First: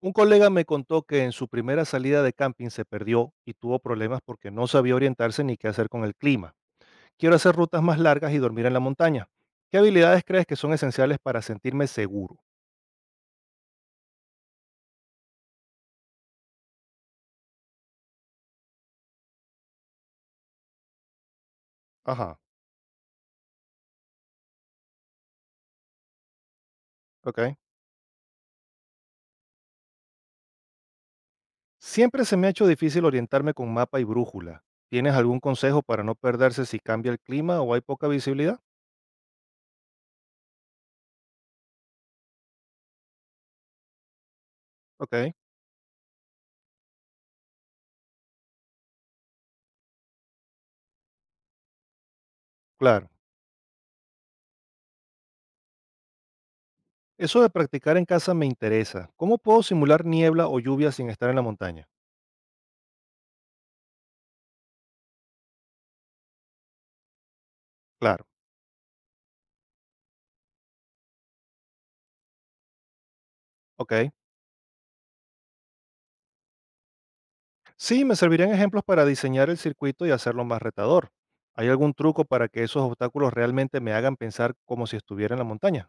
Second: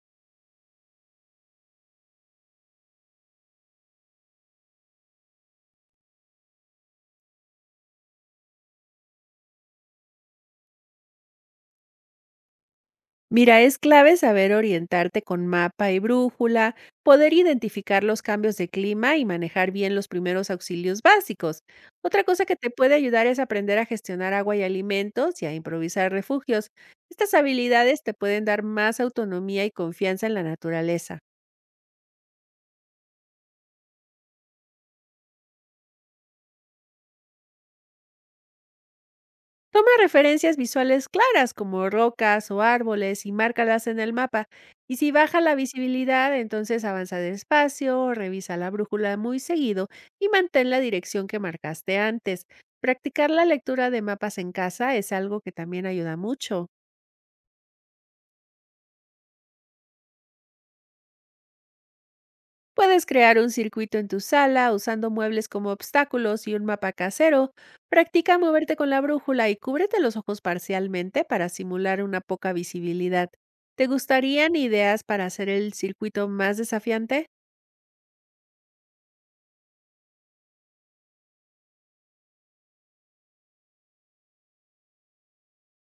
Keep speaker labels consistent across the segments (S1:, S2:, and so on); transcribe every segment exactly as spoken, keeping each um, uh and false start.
S1: Un colega me contó que en su primera salida de camping se perdió y tuvo problemas porque no sabía orientarse ni qué hacer con el clima. Quiero hacer rutas más largas y dormir en la montaña. ¿Qué habilidades crees que son esenciales para sentirme seguro?
S2: Mira, es clave saber orientarte con mapa y brújula, poder identificar los cambios de clima y manejar bien los primeros auxilios básicos. Otra
S1: Ajá,
S2: cosa que te puede ayudar es aprender a gestionar agua y alimentos y a improvisar refugios. Estas
S1: ok.
S2: habilidades te pueden dar más autonomía y confianza en la naturaleza.
S1: Siempre se me ha hecho difícil orientarme con mapa y brújula. ¿Tienes algún consejo para no perderse si cambia el clima o hay poca visibilidad?
S2: Toma referencias visuales claras como rocas o árboles y márcalas en el mapa. Y si
S1: Ok,
S2: baja la visibilidad, entonces avanza despacio, revisa la brújula muy seguido y mantén la dirección que marcaste antes.
S1: claro.
S2: Practicar la lectura de mapas en casa es algo que también ayuda mucho.
S1: Eso de practicar en casa me interesa. ¿Cómo puedo simular niebla o lluvia sin estar en la montaña?
S2: Puedes crear un circuito en tu sala usando muebles como obstáculos y un mapa casero.
S1: Claro,
S2: Practica moverte con la brújula y cúbrete los ojos parcialmente para simular una poca visibilidad. ¿Te
S1: ok.
S2: gustarían ideas para hacer el circuito más desafiante?
S1: Sí, me servirían ejemplos para diseñar el circuito y hacerlo más retador. ¿Hay algún truco para que esos obstáculos realmente me hagan pensar como si estuviera en la montaña?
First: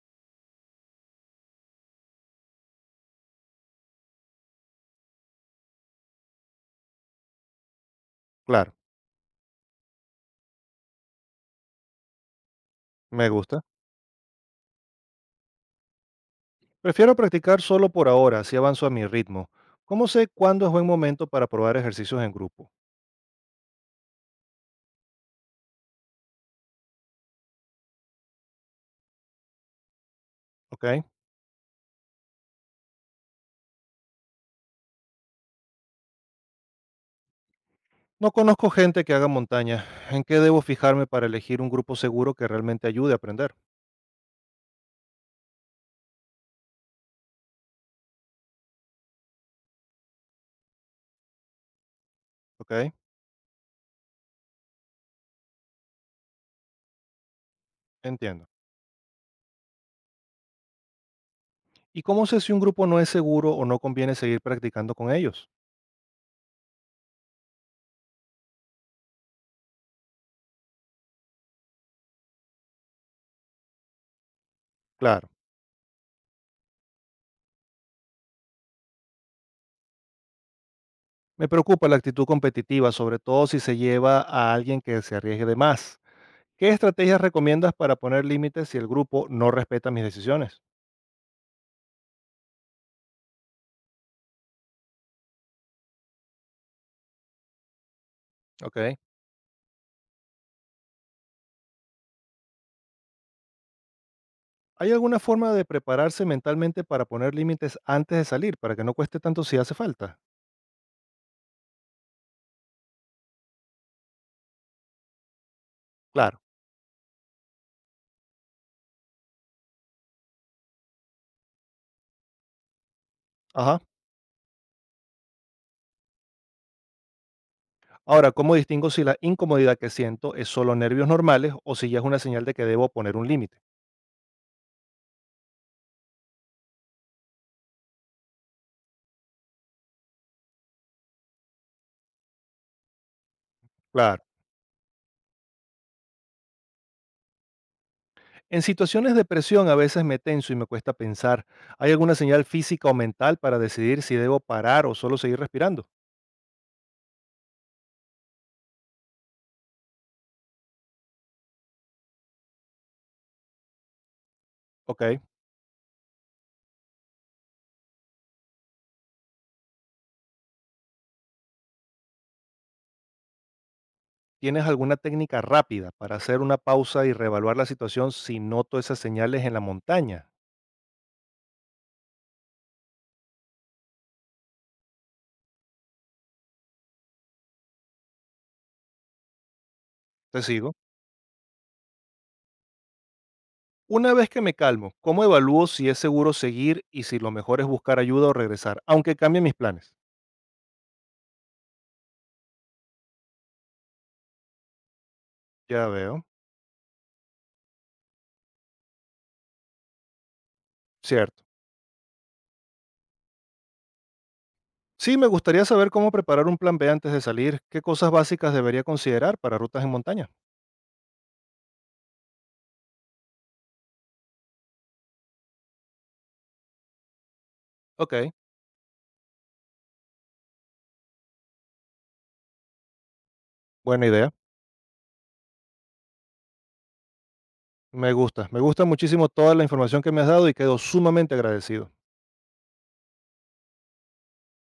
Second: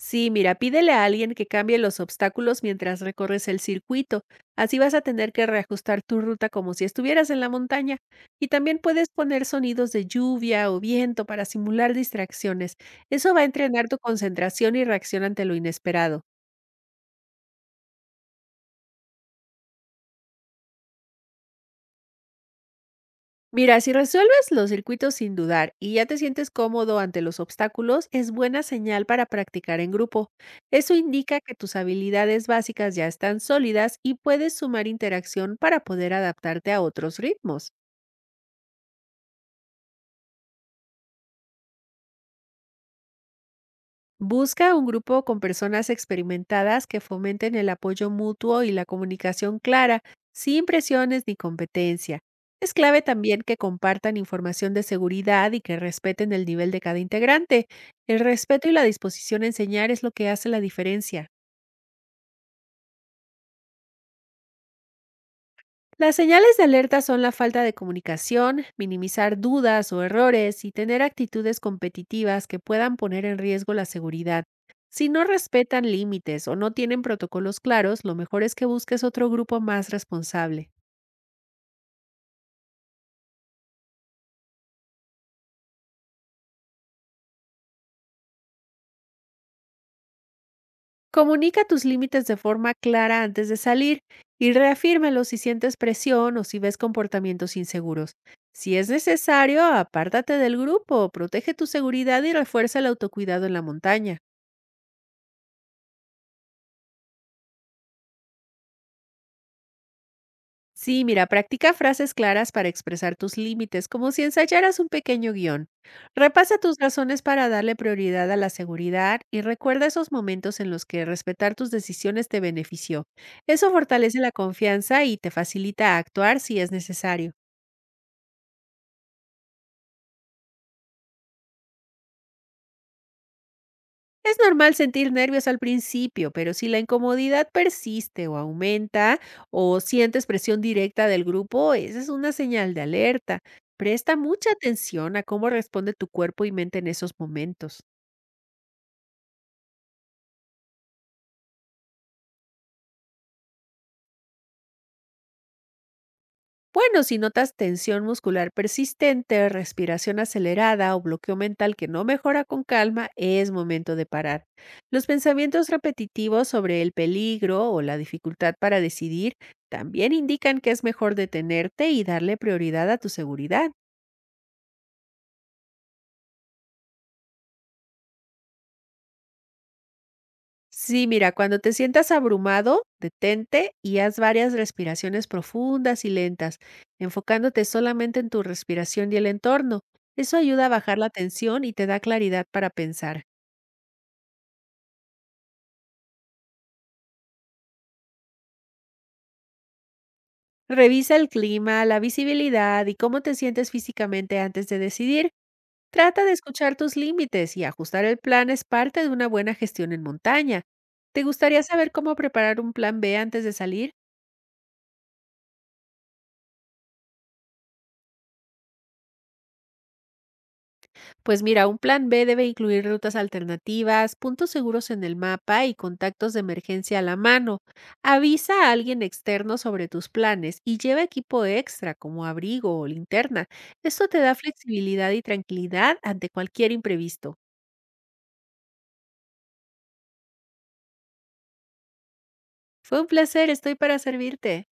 S2: Sí, mira, pídele a alguien que cambie los obstáculos mientras recorres el circuito. Así vas a tener que reajustar tu ruta como si estuvieras en la montaña. Y
S1: Claro,
S2: también puedes poner sonidos de lluvia o viento para simular distracciones.
S1: me
S2: Eso va a
S1: gusta.
S2: entrenar tu concentración y reacción ante lo inesperado.
S1: Prefiero practicar solo por ahora, así avanzo a mi ritmo. ¿Cómo sé cuándo es buen momento para probar ejercicios en grupo?
S2: Mira, si resuelves los circuitos sin dudar y ya te sientes cómodo ante los obstáculos, es buena señal para practicar en grupo. Eso
S1: ¿Ok?
S2: indica que tus habilidades básicas ya están sólidas y puedes sumar interacción para poder adaptarte a otros ritmos.
S1: No conozco gente que haga montaña. ¿En qué debo fijarme para elegir un grupo seguro que realmente ayude a aprender?
S2: Busca un grupo con personas experimentadas que fomenten el apoyo mutuo y la comunicación clara, sin presiones ni competencia. Es
S1: ¿Ok?
S2: clave también que compartan información de seguridad y que respeten el nivel de cada integrante. El
S1: Entiendo.
S2: respeto y la disposición a enseñar es lo que hace la diferencia.
S1: ¿Y cómo sé si un grupo no es seguro o no conviene seguir practicando con ellos?
S2: Las señales de alerta son la falta de comunicación, minimizar dudas o errores y tener actitudes competitivas que puedan poner en riesgo la seguridad. Si no
S1: Claro.
S2: respetan límites o no tienen protocolos claros, lo mejor es que busques otro grupo más responsable.
S1: Me preocupa la actitud competitiva, sobre todo si se lleva a alguien que se arriesgue de más. ¿Qué estrategias recomiendas para poner límites si el grupo no respeta mis decisiones?
S2: Comunica tus límites de forma clara antes de salir y reafírmalo si sientes presión o si ves comportamientos inseguros. Si es
S1: Ok.
S2: necesario, apártate del grupo, protege tu seguridad y refuerza el autocuidado en la montaña.
S1: ¿Hay alguna forma de prepararse mentalmente para poner límites antes de salir, para que no cueste tanto si hace falta?
S2: Sí, mira, practica frases claras para expresar tus límites, como si ensayaras un pequeño guión.
S1: Claro.
S2: Repasa tus razones para darle prioridad a la seguridad y recuerda esos momentos en los que respetar tus decisiones te benefició. Eso
S1: Ajá.
S2: fortalece la confianza y te facilita actuar si es necesario.
S1: Ahora, ¿cómo distingo si la incomodidad que siento es solo nervios normales o si ya es una señal de que debo poner un límite?
S2: Es normal sentir nervios al principio, pero si la incomodidad persiste o aumenta o sientes presión directa del grupo, esa es una señal de alerta. Presta
S1: Claro.
S2: mucha atención a cómo responde tu cuerpo y mente en esos momentos.
S1: En situaciones de presión a veces me tenso y me cuesta pensar. ¿Hay alguna señal física o mental para decidir si debo parar o solo seguir respirando?
S2: Bueno, si notas tensión muscular persistente, respiración acelerada o bloqueo mental que no mejora con calma, es momento de parar. Los
S1: Ok.
S2: pensamientos repetitivos sobre el peligro o la dificultad para decidir también indican que es mejor detenerte y darle prioridad a tu seguridad.
S1: ¿Tienes alguna técnica rápida para hacer una pausa y reevaluar la situación si noto esas señales en la montaña?
S2: Sí, mira, cuando te sientas abrumado, detente y haz varias respiraciones profundas y lentas, enfocándote solamente en tu respiración y el entorno. Eso
S1: Te
S2: ayuda a
S1: sigo.
S2: bajar la tensión y te da claridad para pensar.
S1: Una vez que me calmo, ¿cómo evalúo si es seguro seguir y si lo mejor es buscar ayuda o regresar, aunque cambie mis planes?
S2: Revisa el clima, la visibilidad y cómo te sientes físicamente antes de decidir.
S1: Ya
S2: Trata
S1: veo.
S2: de escuchar tus límites y ajustar el plan es parte de una buena gestión en montaña. ¿Te
S1: Cierto.
S2: gustaría saber cómo preparar un plan be antes de salir?
S1: Sí, me gustaría saber cómo preparar un plan B antes de salir, qué cosas básicas debería considerar para rutas en montaña.
S2: Pues mira, un plan be debe incluir rutas alternativas, puntos seguros en el mapa y contactos de emergencia a la mano.
S1: Ok,
S2: Avisa a alguien externo sobre tus planes y lleva equipo extra como abrigo o linterna.
S1: buena
S2: Esto te
S1: idea.
S2: da flexibilidad y tranquilidad ante cualquier imprevisto.
S1: Me gusta, me gusta muchísimo toda la información que me has dado y quedo sumamente agradecido.
S2: Fue un placer, estoy para servirte.